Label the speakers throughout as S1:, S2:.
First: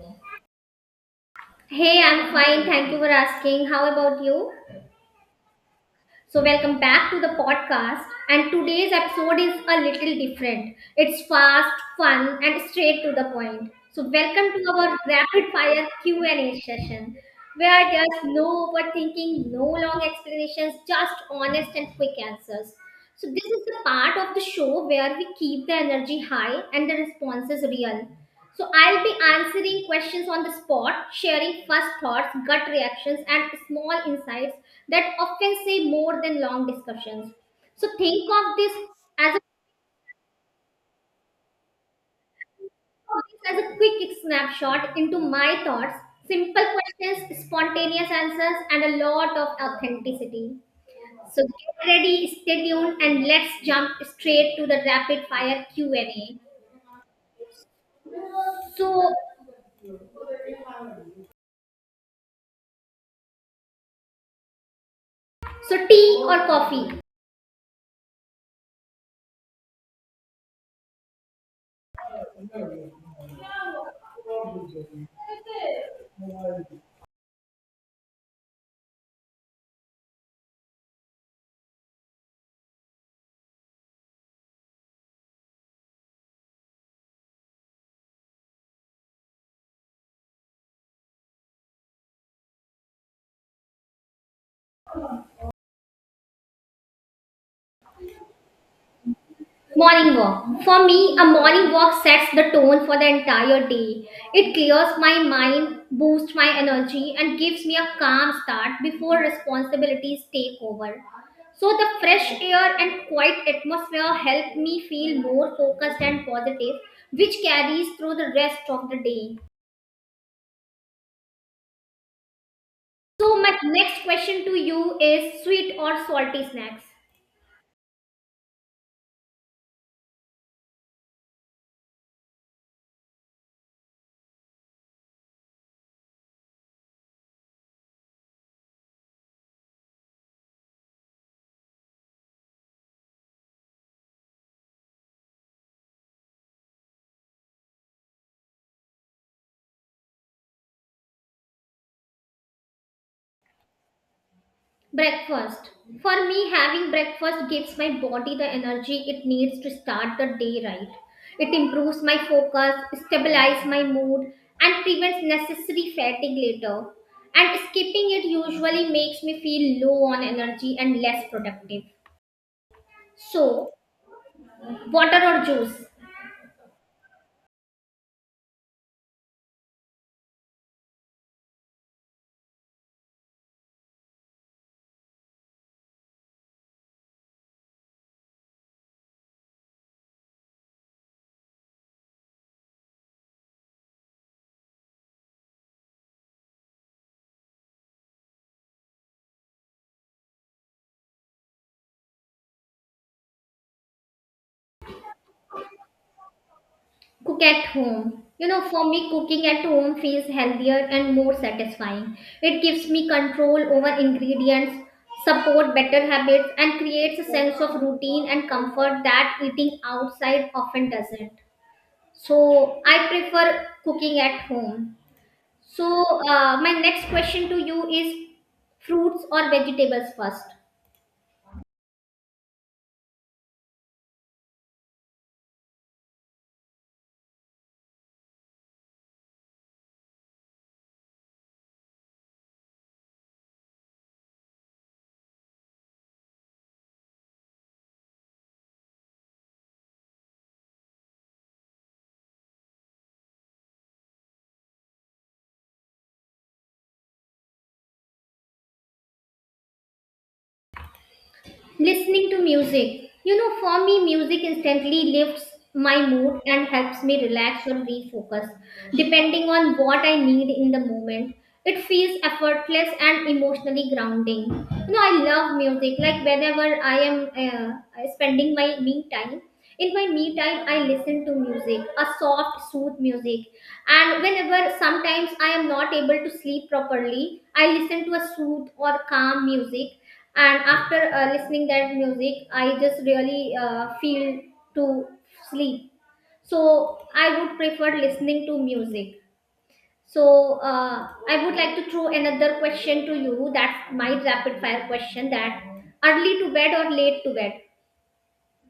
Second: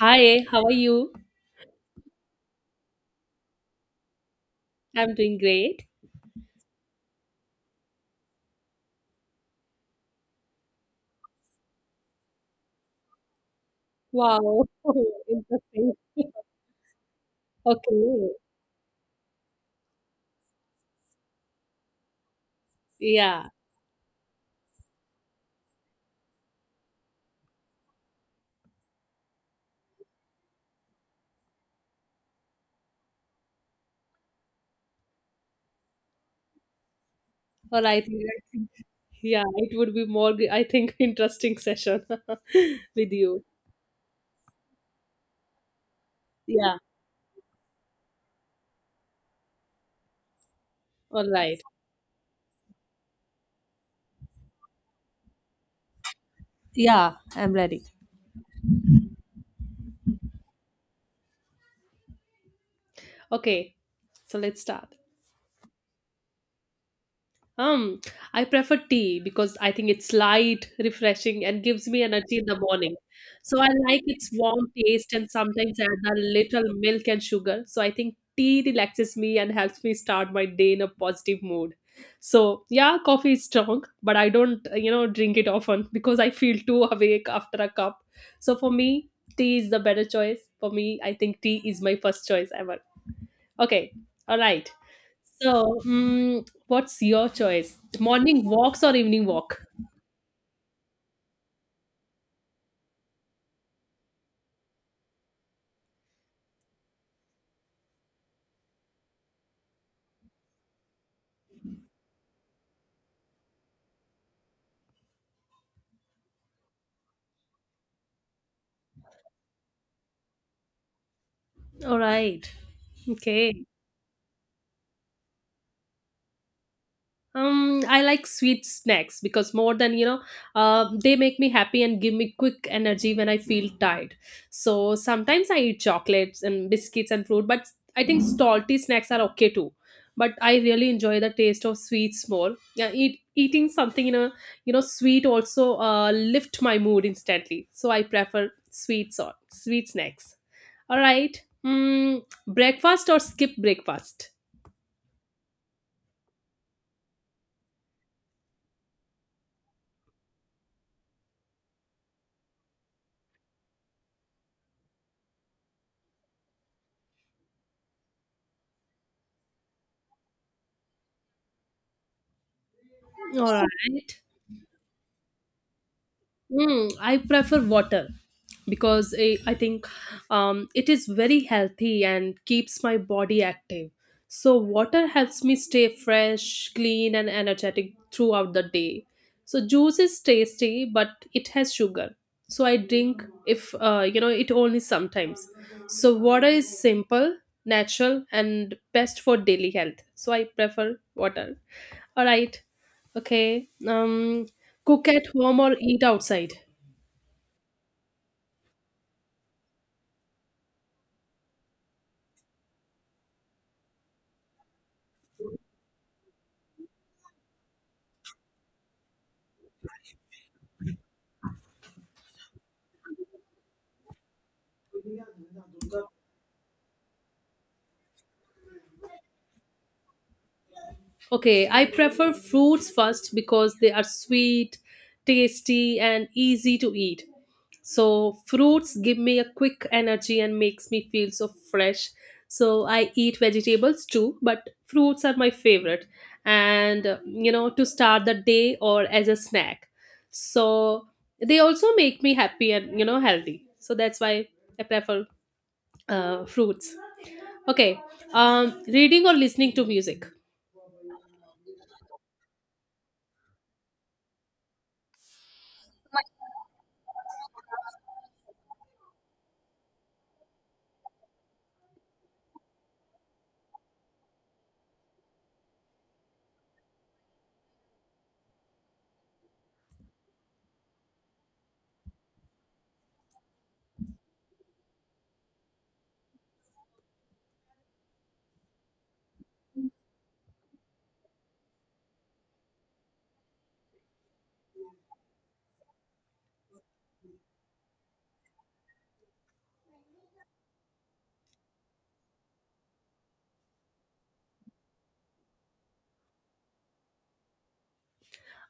S1: Hi, how are you?
S2: Hey, I'm fine. Thank you for asking. How about you?
S1: I'm doing great.
S2: So, welcome back to the podcast. And today's episode is a little different. It's fast, fun, and straight to the point. So, welcome
S1: Wow,
S2: to our rapid fire
S1: interesting.
S2: Q&A session, where there's
S1: Okay.
S2: no overthinking, no long explanations, just honest and quick answers. So this
S1: Yeah.
S2: is the part of the show where we keep the energy high and the responses real. So I'll be answering questions on the spot, sharing first thoughts, gut reactions, and small insights that often say more than long discussions.
S1: All
S2: So
S1: right.
S2: think of this as a,
S1: Yeah, it would be more, I think, interesting session with you.
S2: as a quick snapshot into my thoughts, simple
S1: Yeah.
S2: questions, spontaneous answers, and a lot of authenticity.
S1: All
S2: So
S1: right.
S2: get ready, stay tuned, and let's jump straight to the rapid fire Q&A.
S1: Yeah, I'm ready.
S2: So,
S1: Okay. So let's start.
S2: so, tea or coffee?
S1: Um, I prefer tea because I think it's light, refreshing, and gives me energy in the morning. So I like its warm taste and sometimes add a little milk and sugar. So I think tea relaxes me and helps me start my day in a positive mood. So yeah, coffee is strong, but I don't, drink it often because I feel too awake after a cup. So for me, tea is the better choice. For me, I think tea is my first choice ever. Okay. All right. So, what's your choice? Morning walks or evening walk?
S2: Morning walk. For me, a morning walk sets the tone for the entire day. It clears my mind, boosts my energy, and gives me a calm start before responsibilities take over. So, the fresh air and quiet atmosphere help me feel more focused and positive, which carries through the rest of the day.
S1: All right.
S2: So, my
S1: Okay.
S2: next question to you is sweet or salty snacks?
S1: I like sweet snacks because more than you know, they make me happy and give me quick energy when I feel tired. So sometimes I eat chocolates and biscuits and fruit, but I think salty snacks are okay too. But I really enjoy the taste of sweets more. Yeah, eating something in a sweet also lift my mood instantly. So I prefer sweets or sweet snacks. All right, breakfast or skip breakfast.
S2: Breakfast. For me, having breakfast gives my body the energy it needs to start the day right. It improves my focus, stabilizes my mood, and prevents necessary fatigue later. And skipping it usually makes me feel low on energy and less productive.
S1: All
S2: So,
S1: right.
S2: water or juice?
S1: I prefer water because I think it is very healthy and keeps my body active. So, water helps me stay fresh, clean, and energetic throughout the day. So, juice is tasty, but it has sugar. So, I drink if it only sometimes. So, water is simple, natural, and best for daily health. So, I prefer water. All right. Okay. Cook at home or eat outside.
S2: Cook at home. You know, for me, cooking at home feels healthier and more satisfying. It gives me control over ingredients, support better habits, and creates a sense of routine and comfort that eating outside often doesn't. So I prefer cooking at home. So, my next question to you is fruits or vegetables first.
S1: Okay, I prefer fruits first because they are sweet, tasty, and easy to eat. So fruits give me a quick energy and makes me feel so fresh. So I eat vegetables too, but fruits are my favorite and to start the day or as a snack. So they also make me happy and healthy. So that's why I prefer fruits. Okay. Reading or listening to music.
S2: Listening to music. You know, for me, music instantly lifts my mood and helps me relax or refocus, depending on what I need in the moment. It feels effortless and emotionally grounding. You know, I love music. Like whenever I am spending my me time, in my me time, I listen to music, a soft, sooth music. And whenever sometimes I am not able to sleep properly, I listen to a sooth or calm music. And after listening that music, I just really feel to sleep. So I would prefer listening to music. So, I would like to throw another question to you. That's my rapid fire question, that early to bed or late to bed?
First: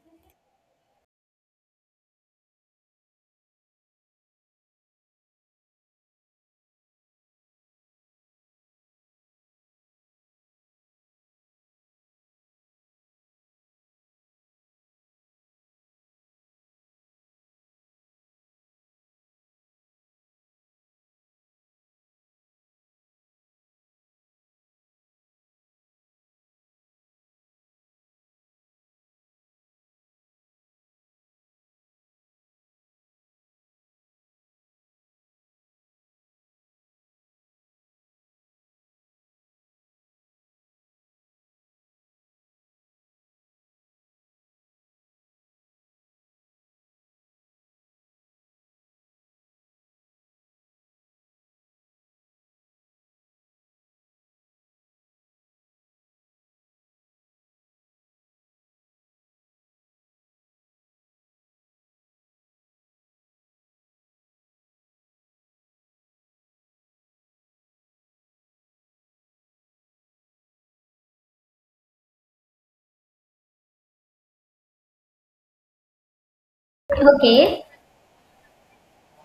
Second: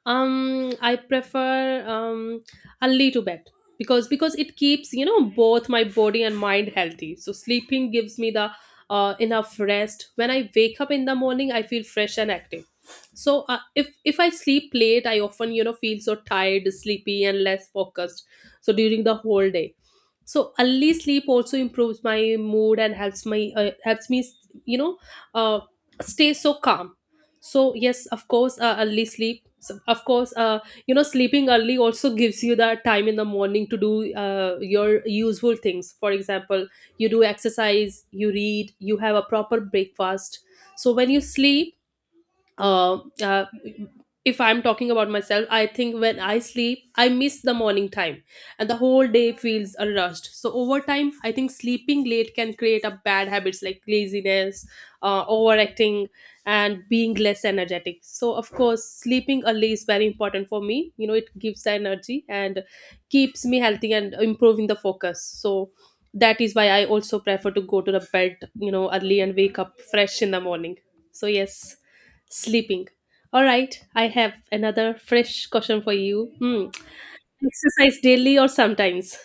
S1: I prefer early to bed because it keeps both my body and mind healthy. So sleeping gives me the enough rest. When I wake up in the morning, I feel fresh and active. So if I sleep late, I often feel so tired, sleepy, and less focused. So during the whole day, so early sleep also improves my mood and helps my helps me, you know uh, stay so calm. So yes, of course, early sleep, so of course, sleeping early also gives you the time in the morning to do your useful things. For example, you do exercise, you read, you have a proper breakfast. So when you sleep, uh, uh, if I'm talking about myself, I think when I sleep, I miss the morning time and the whole day feels a rushed. So, over time, I think sleeping late can create a bad habits like laziness, overacting, and being less energetic. So, of course, sleeping early is very important for me. You know, it gives the energy and keeps me healthy and improving the focus. So, that is why I also prefer to go to the bed, you know, early and wake up fresh in the morning. So, yes. Sleeping. All right, I have another fresh question for you. Hmm.
S2: Okay.
S1: Exercise daily or sometimes?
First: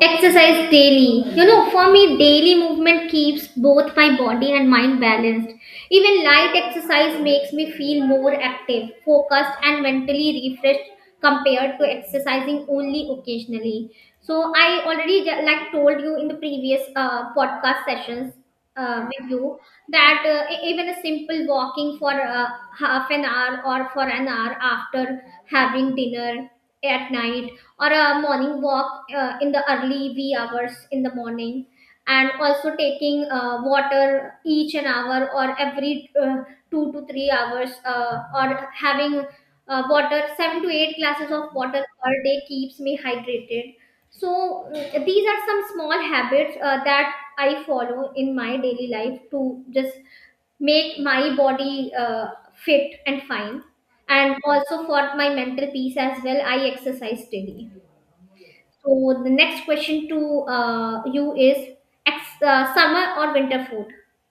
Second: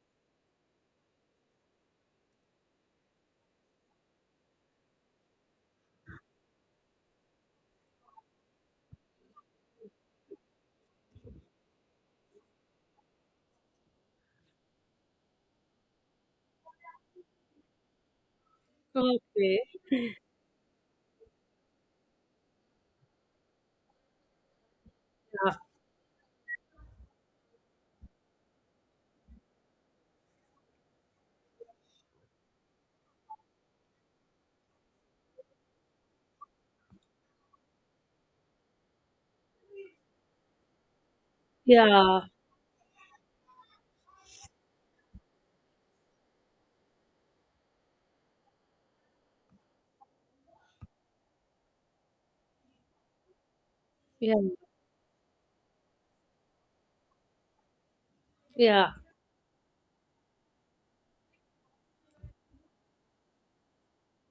S2: Exercise daily. You know, for me, daily movement keeps both my body and mind balanced. Even light exercise makes me feel more active, focused, and mentally refreshed compared to exercising only occasionally. So, I already like told you in the previous podcast sessions with
S1: Okay.
S2: you that even a simple walking for half an hour or for an hour after
S1: Yeah.
S2: having dinner at night, or a morning walk in the early wee hours in the morning, and also taking water each an hour or every 2 to 3 hours, or having water, 7 to 8 glasses of water per
S1: Yeah.
S2: day, keeps me hydrated. So these are some small habits that I follow in my daily life to just make my body fit and fine, and
S1: Yeah.
S2: also for my mental peace as well, I exercise daily.
S1: Yeah.
S2: So the next question to you is summer or winter food?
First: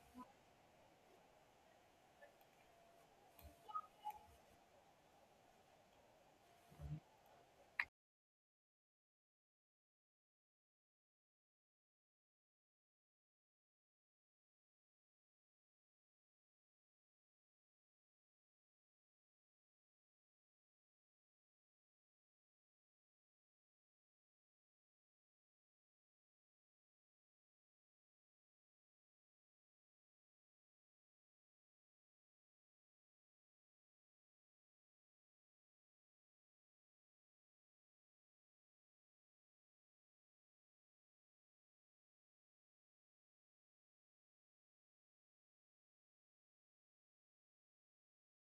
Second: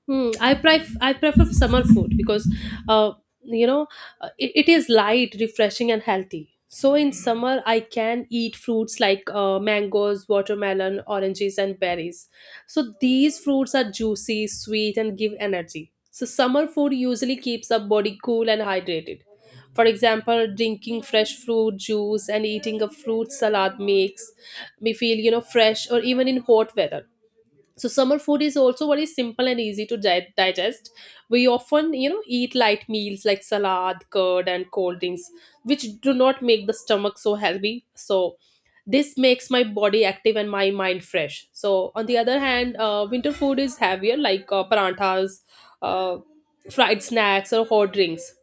S1: Hmm, I prefer summer food because, uh, you know, it is light, refreshing, and healthy. So in summer, I can eat fruits like mangoes, watermelon, oranges, and berries. So these fruits are juicy, sweet, and give energy. So summer food usually keeps our body cool and hydrated. For example, drinking fresh fruit juice and eating a fruit salad makes me feel, you know, fresh or even in hot weather. So summer food is also very simple and easy to digest. We often, you know, eat light meals like salad, curd, and cold drinks, which do not make the stomach so heavy. So this makes my body active and my mind fresh. So on the other hand, winter food is heavier, like paranthas, uh, fried snacks, or hot drinks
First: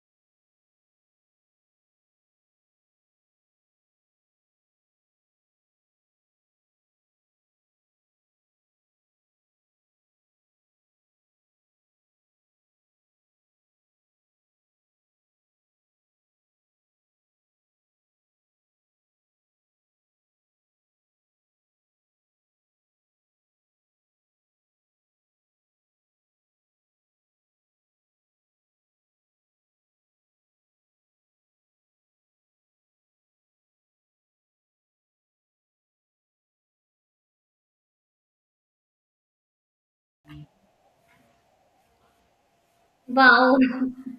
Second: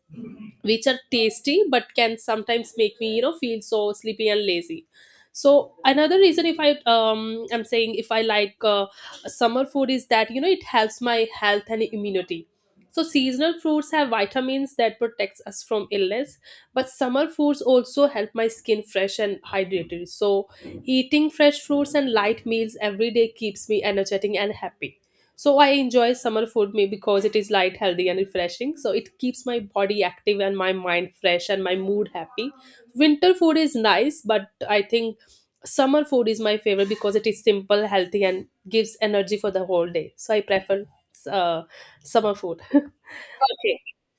S1: which are tasty but can sometimes make me feel so sleepy and lazy. So another reason if I'm saying if I like summer food is that you know it helps my health and immunity. So seasonal fruits have vitamins that protects us from illness, but summer foods also help my skin fresh and hydrated. So eating fresh fruits and light meals every day keeps me energetic and happy. So I enjoy summer food me because it is light, healthy, and refreshing. So it keeps my body active and my mind fresh and my mood happy. Winter food is nice, but I think summer food is my favorite because it is simple, healthy, and gives energy for the whole day. So I prefer uh, summer food.
S2: Wow.
S1: Okay.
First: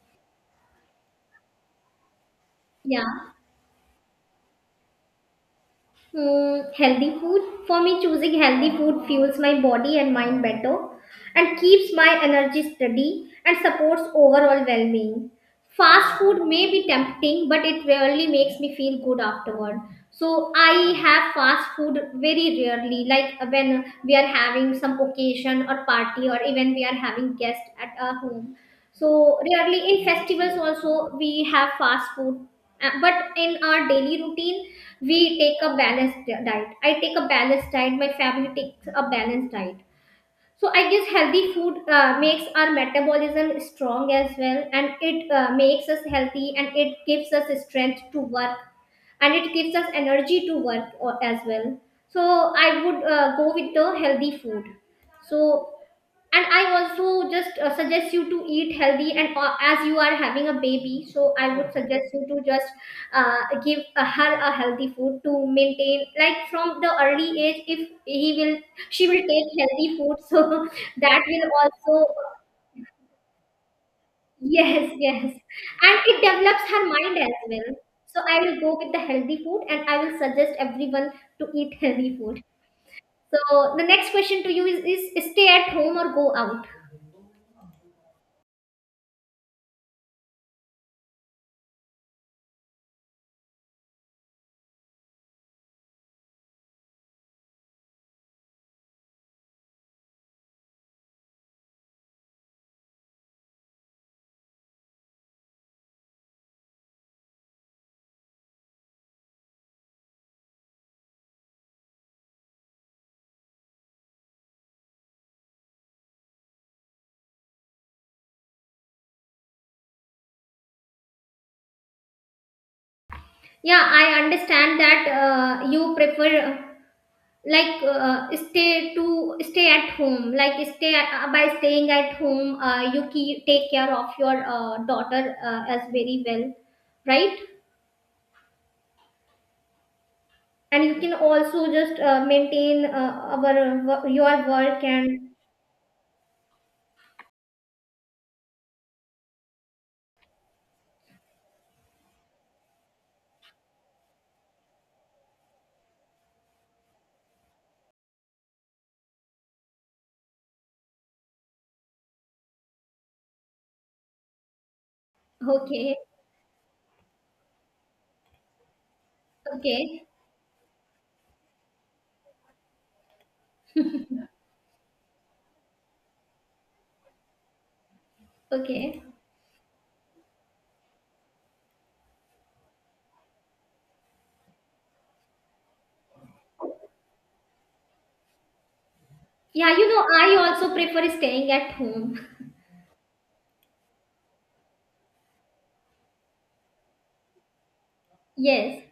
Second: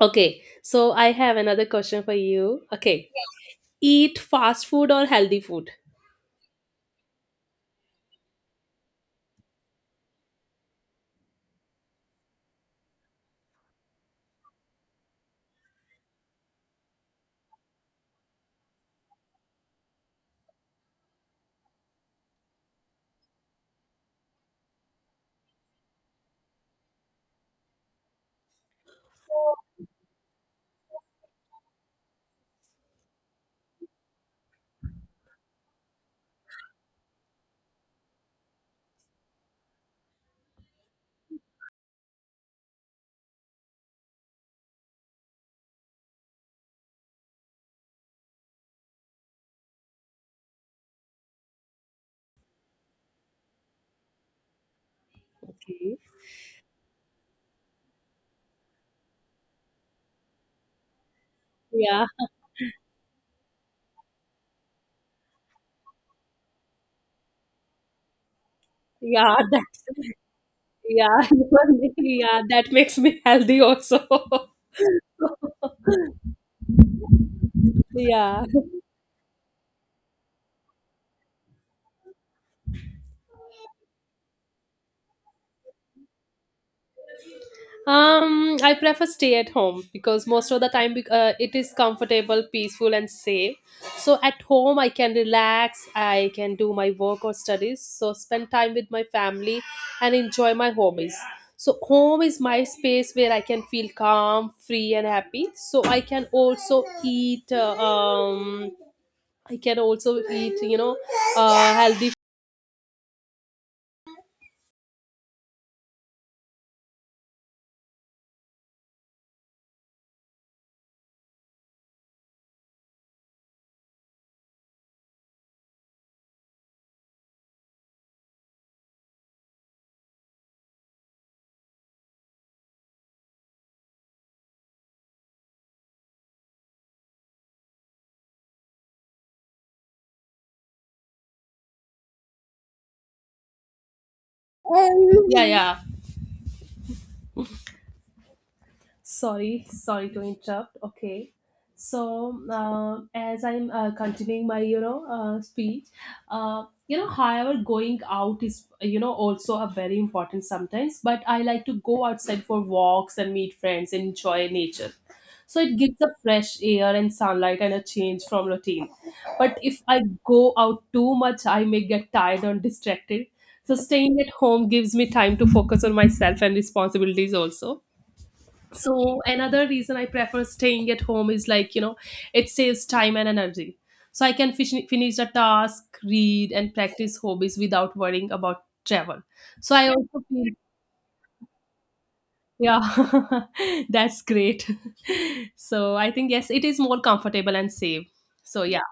S1: Okay. So I have another question for you. Okay.
S2: Yeah.
S1: Eat fast food or healthy food?
S2: Mm, healthy food. For me, choosing healthy food fuels my body and mind better, and keeps my energy steady and supports overall well being. Fast food may be tempting, but it rarely makes me feel good afterward. So I have fast food very rarely, like when we are having some occasion or party, or even we are having guests at our home. So rarely in festivals also we have fast food. But in our daily routine we take a diet. I take a balanced diet. My family takes a balanced diet. So I guess healthy food makes our metabolism strong as well, and it makes us healthy, and it gives us strength to work, and it gives us energy to as well. So I would go with the healthy food. So,
S1: Okay.
S2: and I also just suggest you to eat healthy. And as you are having a baby, so I would
S1: Yeah.
S2: suggest you to just give her a healthy food to maintain, like from the early age, if he will she will
S1: Yeah.
S2: take
S1: That,
S2: healthy food. So
S1: yeah.
S2: that will also,
S1: Yeah. That makes me healthy also.
S2: yes, yes, and it develops her mind as well. So I
S1: Yeah.
S2: will go with the healthy food, and I will suggest everyone to eat healthy food. So the next question to you is, stay at home or go out?
S1: I prefer stay at home because most of the time it is comfortable, peaceful, and safe. So at home I can relax, I can do my work or studies, so spend time with my family and enjoy my hobbies. So home is my space where I can feel calm, free, and happy. So I can also eat. I can also eat, you know, healthy.
S2: Yeah, I understand that you prefer stay at home. Like, stay by staying at home, you take care of your daughter as very well, right? And you can also just maintain your work and
S1: Yeah, yeah. Sorry, sorry to interrupt. Okay. So, as I'm continuing my, you know, speech, however, going out is, you know, also a very important sometimes, but I like to go outside for walks and meet friends and enjoy nature. So it
S2: okay,
S1: gives a fresh air and sunlight and a change from routine. But if I
S2: okay,
S1: go out too much, I may get tired or distracted. So staying at home gives me time to focus on myself and responsibilities also.
S2: okay.
S1: So another reason I prefer staying at home is like, you know, it saves time and energy. So I can finish a task, read and practice hobbies without worrying about travel. So
S2: Yeah,
S1: I
S2: you know,
S1: also
S2: I
S1: feel,
S2: also prefer staying at home.
S1: yeah, that's great. So I think yes, it is more comfortable and safe. So
S2: Yes.
S1: yeah,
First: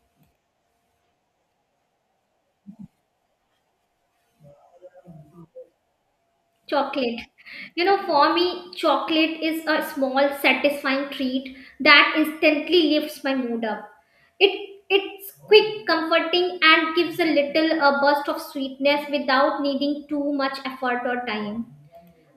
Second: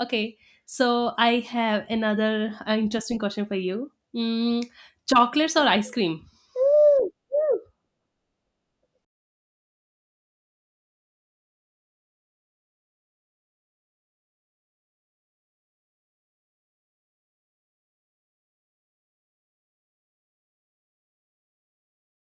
S1: okay. So I have another interesting question for you. Chocolates or ice cream?
S2: Chocolate. You know, for me, chocolate is a small, satisfying treat that instantly lifts my mood up. It's quick, comforting, and gives a little a burst of sweetness without needing too much effort or time.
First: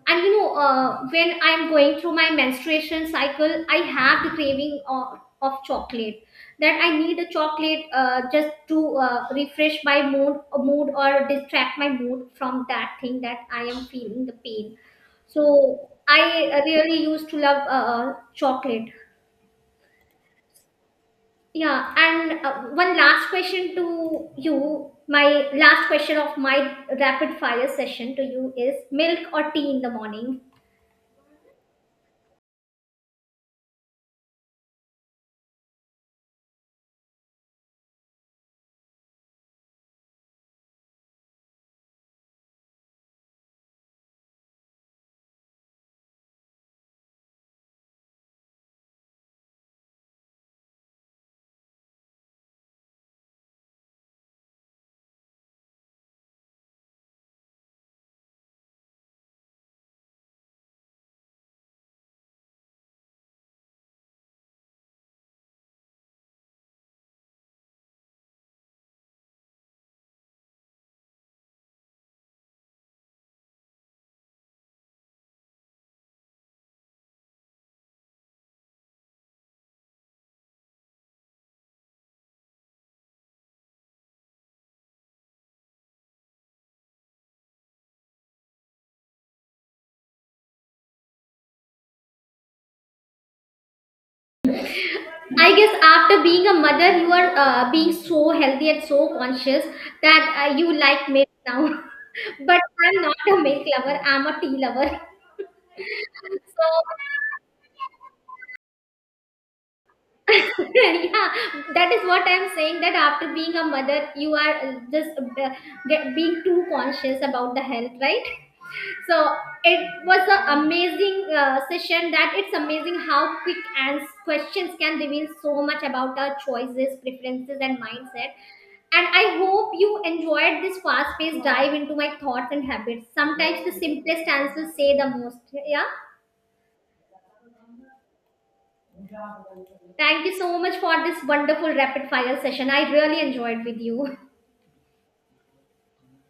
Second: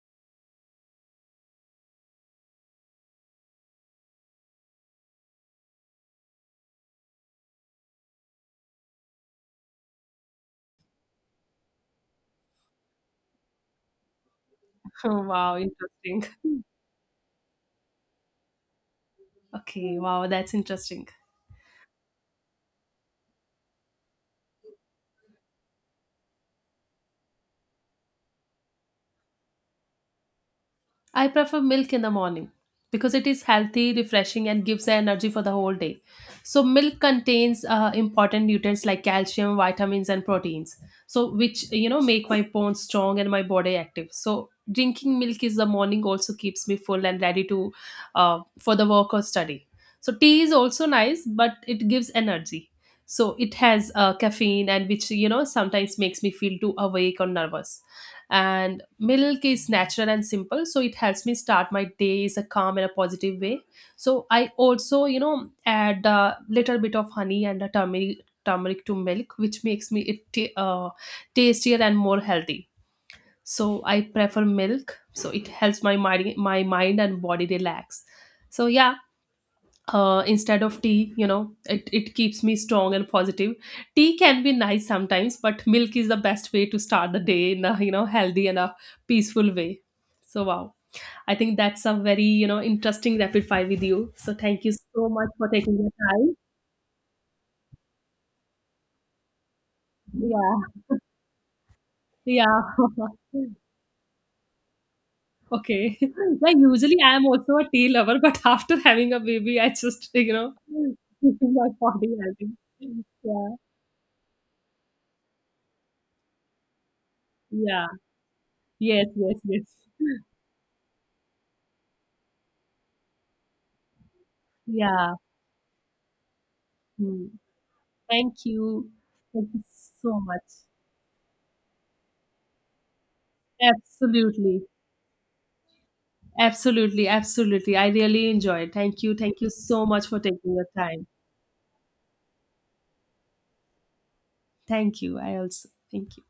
S2: And you know, when I'm going through my menstruation cycle, I have the craving of chocolate, that I need a chocolate, just to refresh my mood or distract my mood from that thing that I am feeling the pain.
S1: Oh, wow,
S2: So I
S1: interesting.
S2: really used to love chocolate.
S1: Okay, wow, that's interesting.
S2: Yeah. And one last question to you. My last question of my rapid fire session to you is milk or tea in the morning?
S1: I prefer milk in the morning because it is healthy, refreshing, and gives energy for the whole day. So, milk contains important nutrients like calcium, vitamins, and proteins, so which you know make my bones strong and my body active. So, drinking milk is the morning also keeps me full and ready to, for the work or study. So, tea is also nice, but it gives energy. So, it has caffeine and which you know sometimes makes me feel too awake or nervous. And milk is natural and simple, so it helps me start my day is a calm and a positive way. So I also you know add a little bit of honey and a turmeric to milk, which makes me it tastier and more healthy. So I prefer milk, so it helps my mind and body relax. So yeah, instead of tea, you know, it keeps me strong and positive. Tea can be nice sometimes, but milk is the best way to start the day in a you know healthy and a peaceful way. So wow, I think that's a very you know interesting rapid fire with you. So thank you so much for
S2: I guess
S1: taking the
S2: after
S1: time.
S2: being a mother, you are being so healthy and so conscious that
S1: Yeah.
S2: you like milk now.
S1: Yeah.
S2: But I'm not a milk lover, I'm a tea lover.
S1: Okay. Yeah,
S2: So,
S1: usually I am also a tea lover, but after having a baby I just you know
S2: yeah,
S1: my
S2: that is
S1: body
S2: what
S1: I
S2: I'm
S1: think.
S2: saying, that after
S1: Yeah.
S2: being a mother, you are being too conscious about the
S1: Yeah.
S2: health, right?
S1: Yes,
S2: So
S1: yes, yes.
S2: it was an amazing session. That it's amazing how quick and questions can
S1: Yeah.
S2: reveal so much about our choices,
S1: Hmm.
S2: preferences, and mindset.
S1: Thank you.
S2: And I
S1: Thank you
S2: hope you
S1: so much.
S2: enjoyed this fast-paced dive into my thoughts and habits. Sometimes the simplest
S1: Absolutely.
S2: answers say the most. Yeah.
S1: Absolutely. Absolutely. I really enjoyed. Thank you. Thank you so much for
S2: Thank you
S1: taking
S2: so
S1: your
S2: much for
S1: time.
S2: this wonderful rapid-fire session. I really enjoyed with you.
S1: Thank you. I also thank you.